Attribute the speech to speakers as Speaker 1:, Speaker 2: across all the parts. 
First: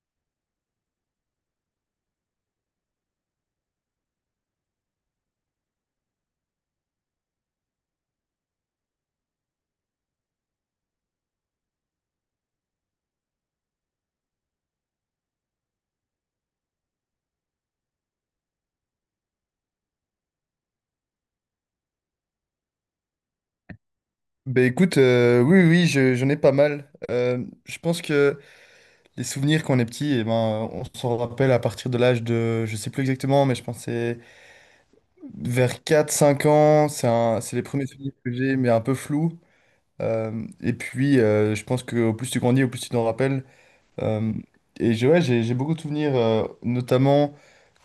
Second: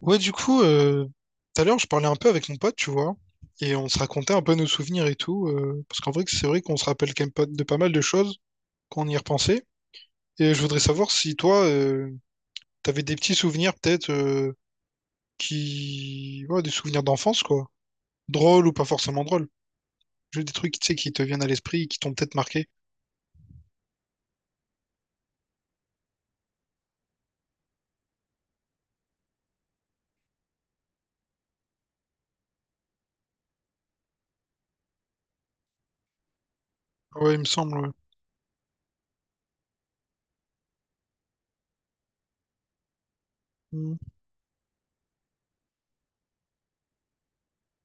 Speaker 1: Ouais, du coup, tout à l'heure, je parlais un peu avec mon pote, tu vois, et on se racontait un peu nos souvenirs et tout, parce qu'en vrai, c'est vrai qu'on se rappelle quand même pas de pas mal de choses quand on y repensait. Et je voudrais savoir si toi, t'avais des petits souvenirs peut-être ouais, des souvenirs d'enfance quoi, drôles ou pas forcément drôles, juste des trucs, tu sais, qui te viennent à l'esprit, et qui t'ont peut-être marqué.
Speaker 2: Ben écoute, oui, oui, j'en ai pas mal. Je pense que les souvenirs quand on est petit, eh ben, on s'en rappelle à partir de l'âge de, je sais plus exactement, mais je pense que c'est vers 4 5 ans. C'est
Speaker 1: Ouais, il
Speaker 2: un-
Speaker 1: me
Speaker 2: c'est les
Speaker 1: semble,
Speaker 2: premiers
Speaker 1: ouais.
Speaker 2: souvenirs que j'ai, mais un peu flous. Et puis, je pense qu'au plus tu grandis, au plus tu t'en rappelles.
Speaker 1: Hmm.
Speaker 2: Euh, et ouais, j'ai beaucoup de souvenirs, notamment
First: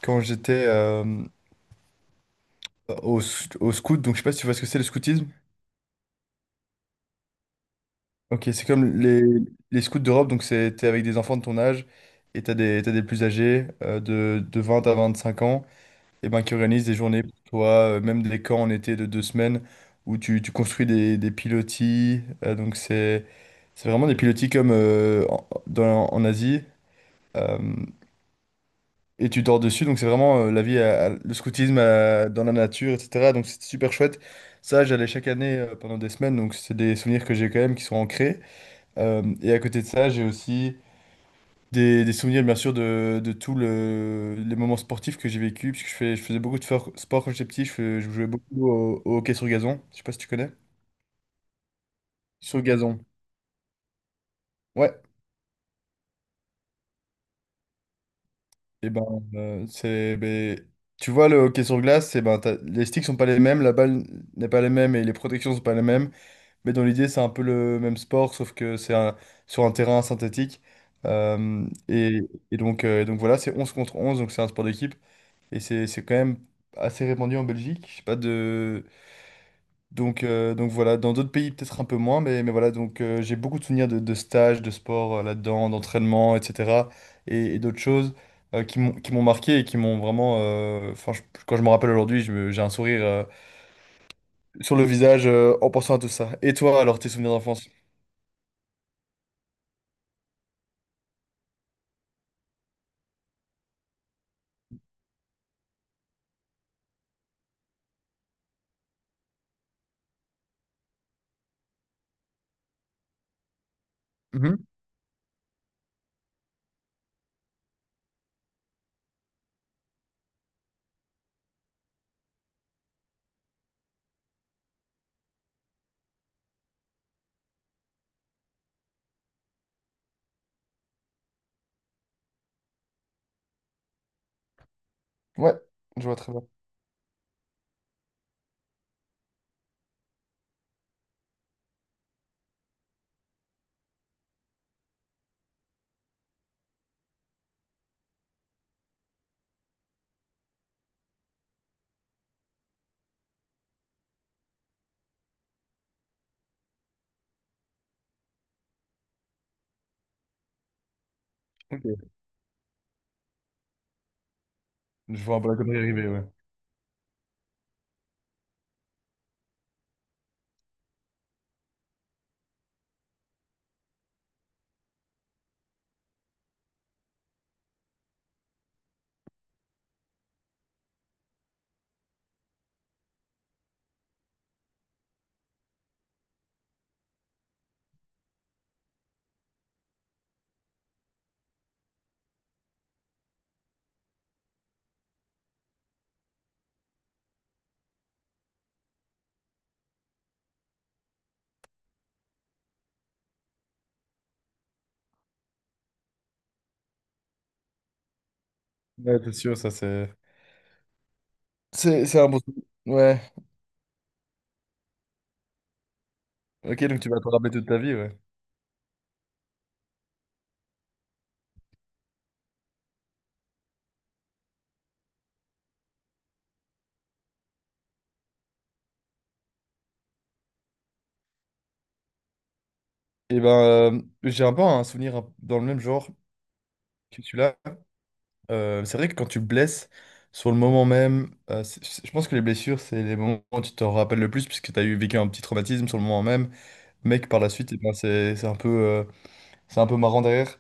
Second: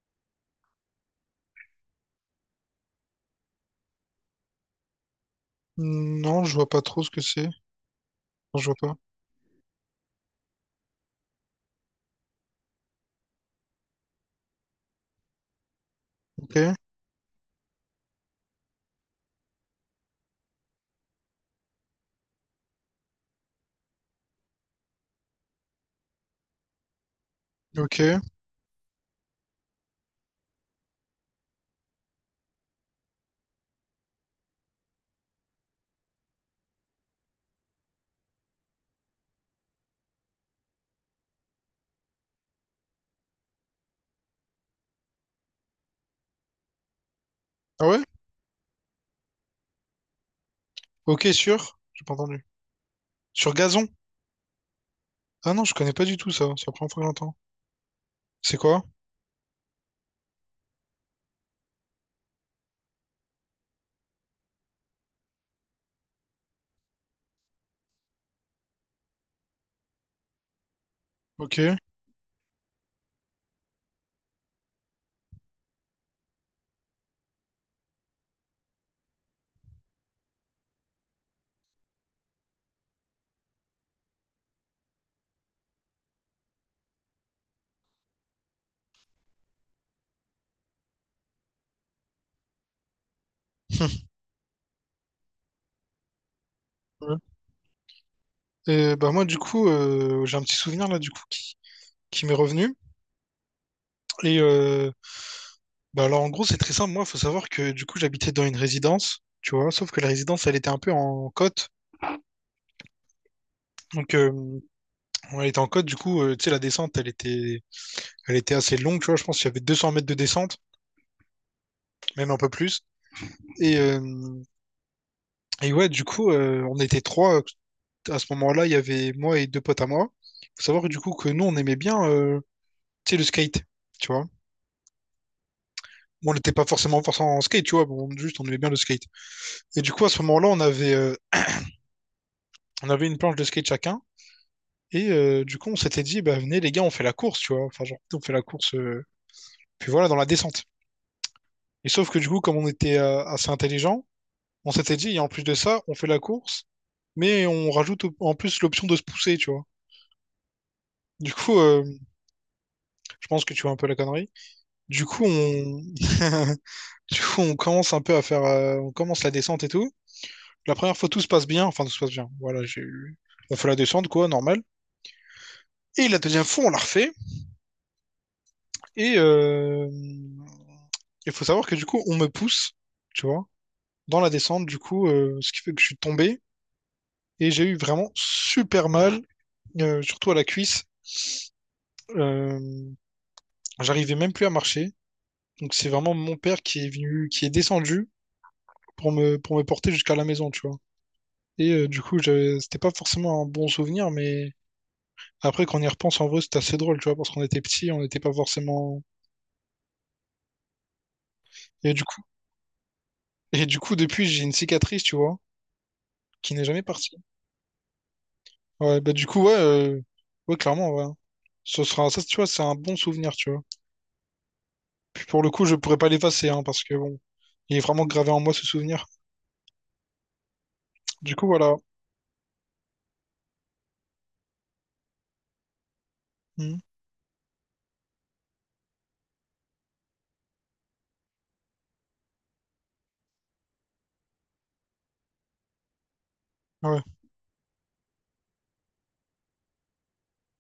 Speaker 2: quand j'étais au scout. Donc, je sais pas si tu vois ce que c'est le scoutisme.
Speaker 1: Non, je vois pas trop ce que c'est. Non,
Speaker 2: Ok,
Speaker 1: je
Speaker 2: c'est
Speaker 1: vois pas.
Speaker 2: comme les scouts d'Europe, donc c'est, t'es avec des enfants de ton âge et t'as des plus âgés de 20 à 25 ans et ben, qui
Speaker 1: Ok,
Speaker 2: organisent des journées pour toi, même des camps en été de 2 semaines où tu construis des pilotis. Donc c'est vraiment des pilotis comme en Asie euh,
Speaker 1: ok.
Speaker 2: et tu dors dessus. Donc c'est vraiment la vie, le scoutisme dans la nature, etc. Donc c'est super chouette. Ça, j'allais chaque année pendant des semaines, donc c'est des souvenirs que j'ai quand même qui sont ancrés. Et à côté de ça, j'ai aussi des souvenirs, bien sûr, de tous les moments sportifs que j'ai vécu, puisque je faisais beaucoup de sport quand j'étais petit, je,
Speaker 1: Ah ouais?
Speaker 2: fais- je jouais beaucoup au hockey sur gazon, je sais pas si tu connais.
Speaker 1: Ok, sur? J'ai pas entendu.
Speaker 2: Sur gazon,
Speaker 1: Sur gazon?
Speaker 2: ouais.
Speaker 1: Ah non, je connais pas du tout ça. C'est la première fois que j'entends. C'est quoi?
Speaker 2: Et ben, ben, tu vois, le hockey sur glace, c'est ben, les sticks sont pas les mêmes, la balle n'est pas les mêmes et les protections sont pas les mêmes, mais dans l'idée, c'est un peu le même sport, sauf que c'est sur un terrain synthétique.
Speaker 1: Ok.
Speaker 2: Euh, et, et donc voilà, c'est 11 contre 11, donc c'est un sport d'équipe. Et c'est quand même assez répandu en Belgique. Je sais pas de... Donc voilà, dans d'autres pays peut-être un peu moins, mais voilà, donc j'ai beaucoup de souvenirs de stages, de sport là-dedans, d'entraînement, etc. Et d'autres choses qui m'ont marqué et qui m'ont vraiment... Enfin, quand je me rappelle aujourd'hui, j'ai un sourire sur le visage en pensant à tout ça. Et toi, alors, tes
Speaker 1: Ouais.
Speaker 2: souvenirs d'enfance?
Speaker 1: Et bah moi du coup j'ai un petit souvenir là du coup qui m'est revenu et euh, bah alors en gros c'est très simple. Moi, faut savoir que du coup j'habitais dans une résidence, tu vois, sauf que la résidence elle était un peu en côte. Donc
Speaker 2: Mhm.
Speaker 1: elle était en côte. Du coup tu sais, la descente, elle était assez longue, tu vois, je pense qu'il y avait 200 mètres de descente, même un peu plus. Et, euh, et ouais, du coup, on était trois. À ce moment-là, il y avait moi et deux potes à moi. Faut savoir que, du coup que nous, on aimait bien, tu sais, le skate, tu vois.
Speaker 2: Ouais, je vois
Speaker 1: Bon,
Speaker 2: très
Speaker 1: on
Speaker 2: bien.
Speaker 1: n'était pas forcément forcément en skate, tu vois. Bon, juste, on aimait bien le skate. Et du coup, à ce moment-là, on avait une planche de skate chacun. Et du coup, on s'était dit, bah venez les gars, on fait la course, tu vois. Enfin, genre, on fait la course, puis voilà, dans la descente. Et sauf que du coup, comme on était assez intelligent, on s'était dit, et en plus de ça, on fait la course, mais on rajoute en plus l'option de se pousser, tu vois. Du coup,
Speaker 2: Ok.
Speaker 1: je pense que tu vois un peu la connerie. Du coup,
Speaker 2: Je vois un peu la connerie
Speaker 1: on,
Speaker 2: arriver, ouais.
Speaker 1: du coup, on commence un peu à faire, on commence la descente et tout. La première fois, tout se passe bien, enfin tout se passe bien. Voilà, on fait la descente quoi, normal. Et la deuxième fois, on la refait. Et il faut savoir que du coup, on me pousse, tu vois, dans la descente. Du coup, ce qui fait que je suis tombé et j'ai eu vraiment super mal, surtout à la cuisse. Euh, j'arrivais même plus à marcher. Donc c'est vraiment mon père qui est venu, qui est descendu pour me porter jusqu'à la maison, tu vois. Et du coup, c'était pas forcément un bon souvenir, mais après, quand on y repense, en vrai, c'était assez drôle, tu vois, parce qu'on était petits, on n'était pas forcément.
Speaker 2: Ouais, c'est sûr, ça c'est...
Speaker 1: Et du
Speaker 2: C'est
Speaker 1: coup,
Speaker 2: un bon souvenir. Ouais.
Speaker 1: et du coup, depuis, j'ai une cicatrice, tu vois, qui n'est jamais
Speaker 2: Ok, donc tu
Speaker 1: partie.
Speaker 2: vas te rappeler toute ta vie, ouais.
Speaker 1: Ouais, bah, du coup, ouais, ouais, clairement, ouais. Ce sera, ça, tu vois, c'est un bon souvenir, tu vois. Puis pour le coup, je pourrais pas l'effacer, hein, parce que bon, il est vraiment gravé en moi, ce souvenir. Du coup, voilà.
Speaker 2: Et ben, j'ai un peu un souvenir dans le même genre
Speaker 1: Hmm.
Speaker 2: que celui-là. C'est vrai que quand tu blesses sur le moment même, je pense que les blessures, c'est les moments où tu t'en rappelles le plus, puisque tu as eu vécu un petit traumatisme sur le moment même,
Speaker 1: Ouais,
Speaker 2: mais que par la suite, eh ben, c'est un peu marrant derrière.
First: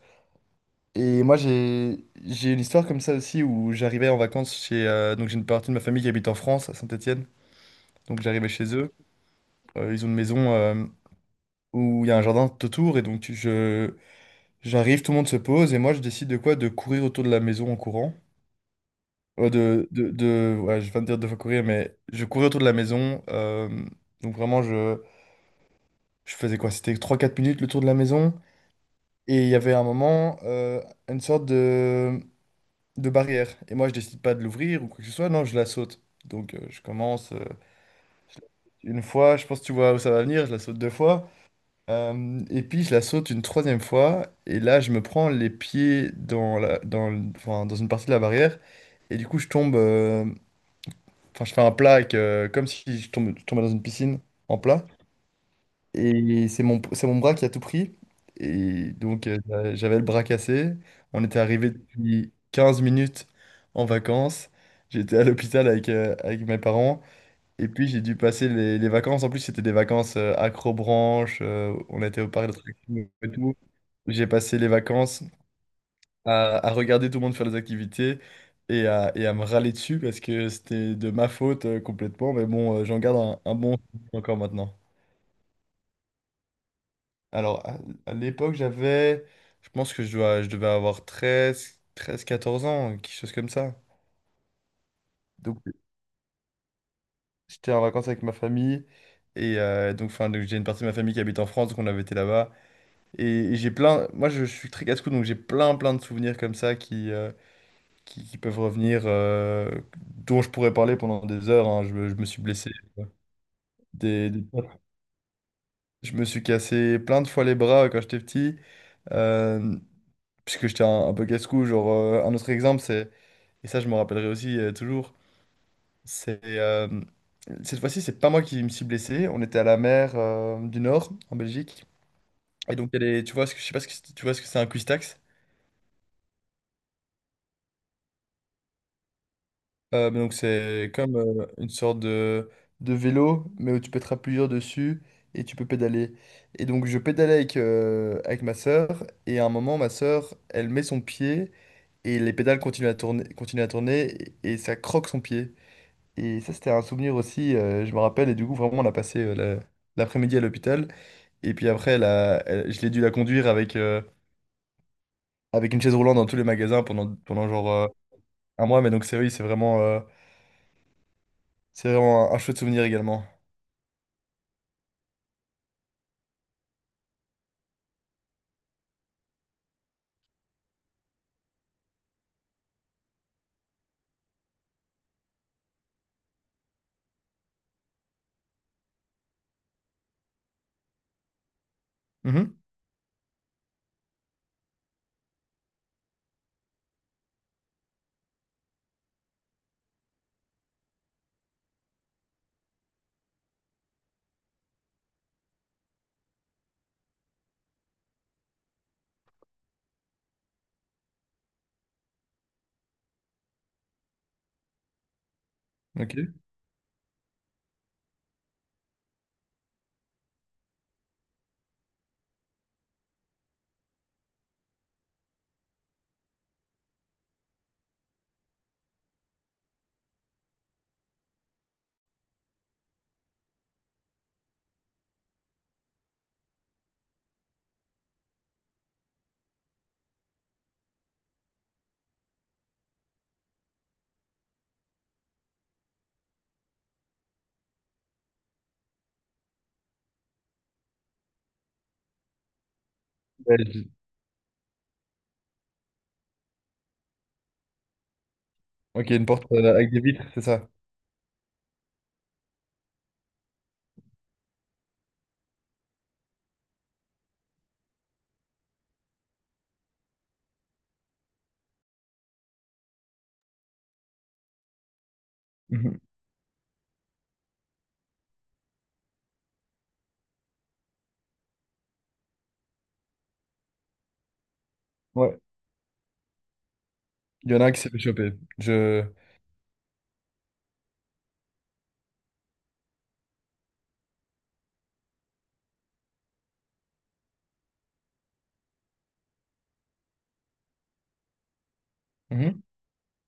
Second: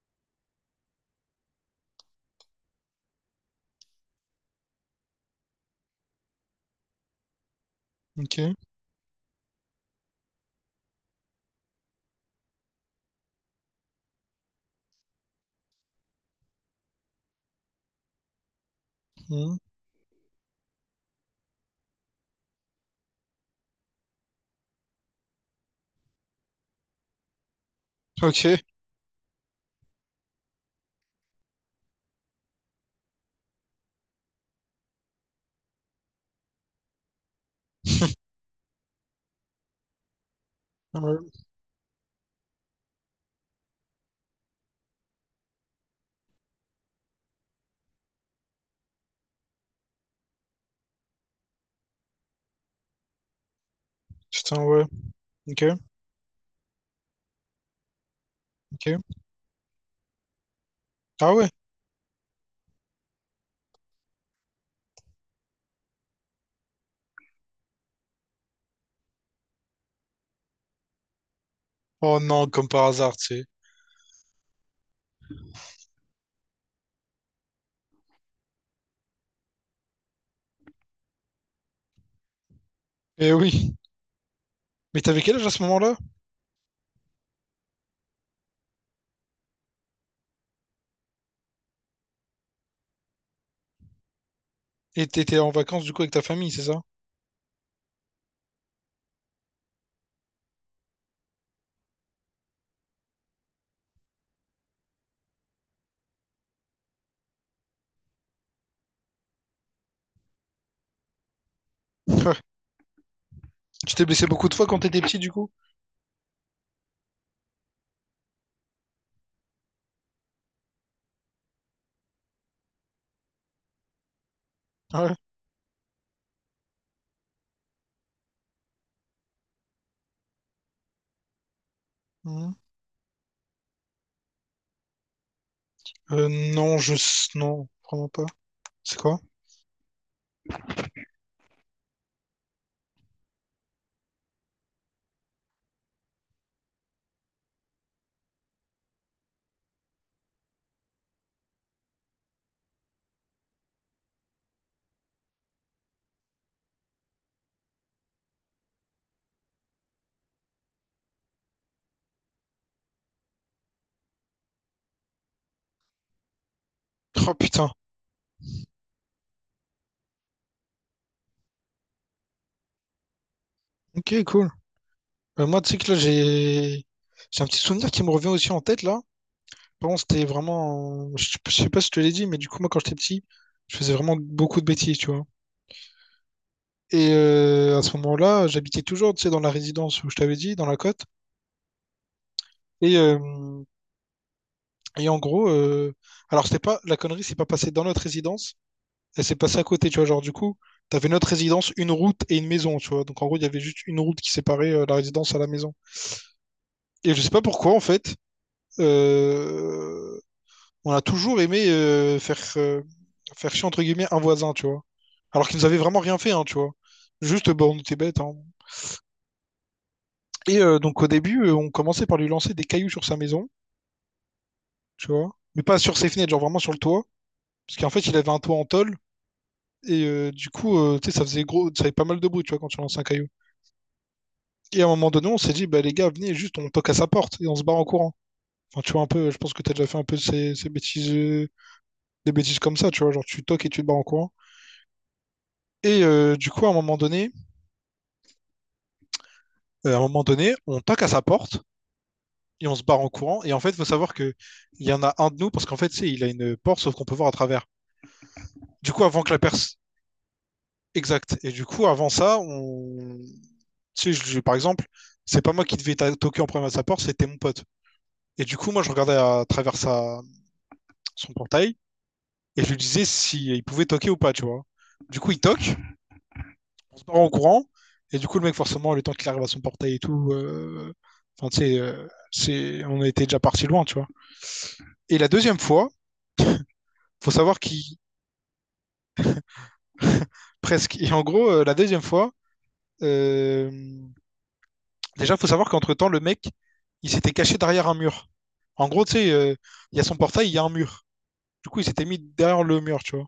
Speaker 2: Et moi, j'ai une histoire comme ça aussi où j'arrivais en vacances chez. Donc, j'ai une partie de ma famille qui habite en France, à Saint-Étienne. Donc, j'arrivais
Speaker 1: ok.
Speaker 2: chez eux. Ils ont une maison où il y a un jardin tout autour, et donc j'arrive, tout le monde se pose et moi je décide de quoi? De courir autour de la maison en courant.
Speaker 1: Hmm.
Speaker 2: Ouais, je viens te dire de fois courir, mais je courais autour de la maison. Donc vraiment, je faisais quoi? C'était 3 4 minutes le tour de la maison.
Speaker 1: Ok.
Speaker 2: Et il y avait un moment, une sorte de barrière. Et moi, je décide pas de l'ouvrir ou quoi que ce soit. Non, je la saute. Donc je commence je la saute une fois, je pense que tu vois où ça va venir, je la saute deux
Speaker 1: Ouais.
Speaker 2: fois. Et puis je la saute une troisième fois, et là je me prends les pieds dans la, dans, le- enfin, dans une partie de la barrière, et du coup je tombe, enfin je fais un plat comme si je tombais dans une piscine en
Speaker 1: Putain, ouais.
Speaker 2: plat,
Speaker 1: Ok,
Speaker 2: et c'est mon bras qui a tout pris, et
Speaker 1: ok.
Speaker 2: donc j'avais le bras cassé, on
Speaker 1: Ah
Speaker 2: était
Speaker 1: ouais.
Speaker 2: arrivé depuis 15 minutes en vacances, j'étais à l'hôpital avec mes parents, et puis j'ai dû passer les vacances, en plus c'était des vacances accrobranche, on
Speaker 1: Oh
Speaker 2: était au
Speaker 1: non,
Speaker 2: parc
Speaker 1: comme par hasard, tu sais.
Speaker 2: d'attractions. J'ai passé les vacances à regarder tout le monde faire des activités et à me râler dessus parce que c'était de ma faute complètement. Mais bon, j'en garde
Speaker 1: Eh
Speaker 2: un
Speaker 1: oui.
Speaker 2: bon souvenir encore maintenant.
Speaker 1: Mais t'avais quel âge à ce moment-là?
Speaker 2: Alors, à l'époque, j'avais, je pense que je devais avoir treize 14 ans, quelque chose comme ça.
Speaker 1: Et t'étais en
Speaker 2: Donc,
Speaker 1: vacances du coup avec ta famille, c'est ça?
Speaker 2: j'étais en vacances avec ma famille. Et donc, enfin, donc, j'ai une partie de ma famille qui habite en France, donc on avait été là-bas. Et, et j'ai plein, moi je suis très casse-cou, donc j'ai plein, plein de souvenirs comme ça qui peuvent revenir, dont je pourrais parler pendant des heures. Hein. Je me suis
Speaker 1: Ouais.
Speaker 2: blessé. euh,
Speaker 1: Tu t'es blessé
Speaker 2: Des, des-
Speaker 1: beaucoup de fois quand t'étais petit du coup?
Speaker 2: Je me suis cassé plein de fois les bras quand j'étais petit, euh, puisque j'étais un peu casse-cou. Genre, un autre exemple, et ça je me rappellerai aussi toujours,
Speaker 1: Ouais.
Speaker 2: c'est cette fois-ci, c'est pas moi qui me suis blessé. On était à la mer du Nord, en Belgique.
Speaker 1: Mhm.
Speaker 2: Et donc, il y a tu vois, je sais pas tu vois ce que c'est un cuistax.
Speaker 1: Euh, non, non, vraiment pas. C'est quoi?
Speaker 2: Donc c'est comme une sorte de vélo, mais où tu peux te plusieurs dessus et tu peux pédaler. Et donc je pédalais avec ma sœur, et à un moment, ma sœur, elle met son pied, et les pédales continuent à tourner, et ça croque son pied. Et ça, c'était un souvenir aussi, je me rappelle, et du coup, vraiment, on a passé l'après-midi à l'hôpital, et puis après, je l'ai dû la conduire avec une chaise roulante dans tous les magasins pendant,
Speaker 1: Oh
Speaker 2: pendant
Speaker 1: putain.
Speaker 2: genre un mois, mais donc c'est oui, c'est vraiment un chouette souvenir également.
Speaker 1: Ok, cool. Moi, tu sais que là, j'ai... J'ai un petit souvenir qui me revient aussi en tête, là. Vraiment, c'était vraiment. Je sais pas si je te l'ai dit, mais du coup, moi, quand j'étais petit, je faisais vraiment beaucoup de bêtises, tu vois. Et à ce moment-là, j'habitais toujours, tu sais, dans la résidence où je t'avais dit, dans la côte.
Speaker 2: Mhm.
Speaker 1: Et, euh, et en gros, alors c'était pas la connerie, c'est pas passé dans notre résidence, elle s'est passée à côté, tu vois. Genre, du coup, t'avais notre résidence, une route et une maison, tu vois. Donc en gros, il y avait juste une route qui séparait la résidence à la maison. Et je sais pas pourquoi, en fait. euh, on a toujours aimé faire chier entre guillemets un voisin, tu vois. Alors qu'ils nous avaient vraiment
Speaker 2: Ok.
Speaker 1: rien fait, hein, tu vois. Juste, bah, on était bêtes, hein. Donc au début, on commençait par lui lancer des cailloux sur sa maison, tu vois. Mais pas sur ses fenêtres, genre vraiment sur le toit. Parce qu'en fait, il avait un toit en tôle. Et du coup, tu sais, ça faisait gros, ça faisait pas mal de bruit, tu vois, quand tu lances un caillou. Et à un moment donné, on s'est dit, bah les gars, venez, juste, on toque à sa porte et on se barre en courant. Enfin, tu vois, un peu, je pense que t'as déjà fait un peu ces bêtises, des bêtises comme ça, tu vois, genre tu toques et tu te barres en courant. Et du coup, à un moment donné, on toque à sa porte et on se barre en courant. Et
Speaker 2: Ouais,
Speaker 1: en fait, il faut savoir qu'il y en a un de nous, parce qu'en fait, tu sais, il a une porte, sauf qu'on peut voir à travers. Du coup,
Speaker 2: Ok,
Speaker 1: avant
Speaker 2: une
Speaker 1: que la
Speaker 2: porte
Speaker 1: perce.
Speaker 2: avec des vitres, c'est ça.
Speaker 1: Exact. Et du coup, avant ça, on. Tu sais, par exemple, c'est pas moi qui devais toquer en premier à sa porte, c'était mon pote. Et du coup, moi, je regardais à travers son portail et je lui disais si il pouvait toquer ou pas, tu vois. Du coup, il toque,
Speaker 2: Mhm.
Speaker 1: on se barre en courant. Et du coup, le mec, forcément, le temps qu'il arrive à son portail et tout, enfin, tu sais, c'est... on était déjà parti loin, tu vois. Et la
Speaker 2: Ouais.
Speaker 1: deuxième fois, faut
Speaker 2: Il y
Speaker 1: savoir
Speaker 2: en a un qui s'est
Speaker 1: qu'il
Speaker 2: fait choper. Je...
Speaker 1: presque. Et en gros, la deuxième fois, euh, déjà, faut savoir qu'entre-temps, le mec, il s'était caché derrière un mur. En gros, tu sais, il y a son portail, il y a un mur. Du coup, il s'était mis
Speaker 2: Mhm.
Speaker 1: derrière le mur, tu vois.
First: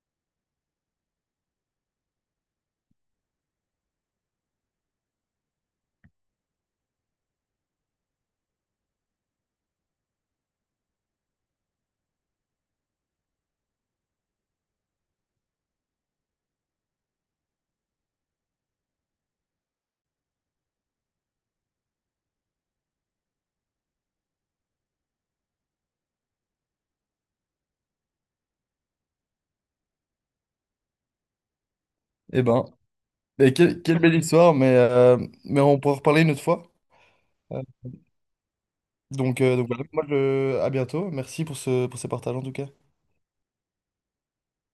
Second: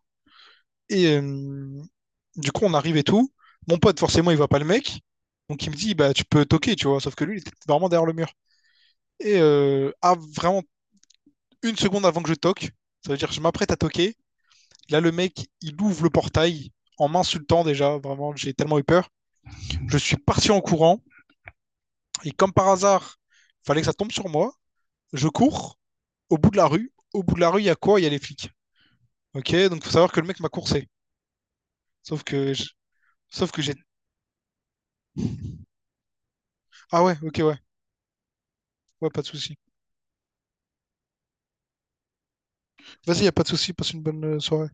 Speaker 1: Et du coup, on arrive et tout. Mon pote, forcément, il voit pas le mec. Donc, il me dit, bah, tu peux toquer, tu vois. Sauf que lui, il était vraiment derrière le mur. Et à vraiment 1 seconde avant que je toque, ça veut dire que je m'apprête à toquer. Là, le mec, il ouvre le portail en m'insultant déjà. Vraiment, j'ai tellement eu peur. Je suis parti en courant. Et comme par hasard, fallait que ça tombe sur moi. Je cours au bout de la rue. Au bout de la rue, il y a quoi? Il y a les flics. Ok, donc faut savoir que le mec m'a coursé. Sauf
Speaker 2: Eh
Speaker 1: que
Speaker 2: ben,
Speaker 1: je- sauf
Speaker 2: mais
Speaker 1: que j'ai.
Speaker 2: quelle belle histoire, mais on pourra en reparler une autre fois.
Speaker 1: Ah ouais, ok, ouais.
Speaker 2: Euh,
Speaker 1: Ouais, pas de
Speaker 2: Donc, euh,
Speaker 1: souci.
Speaker 2: donc voilà, moi, à bientôt. Merci pour ces partages en tout cas.
Speaker 1: Vas-y, y a pas de souci, passe une bonne soirée.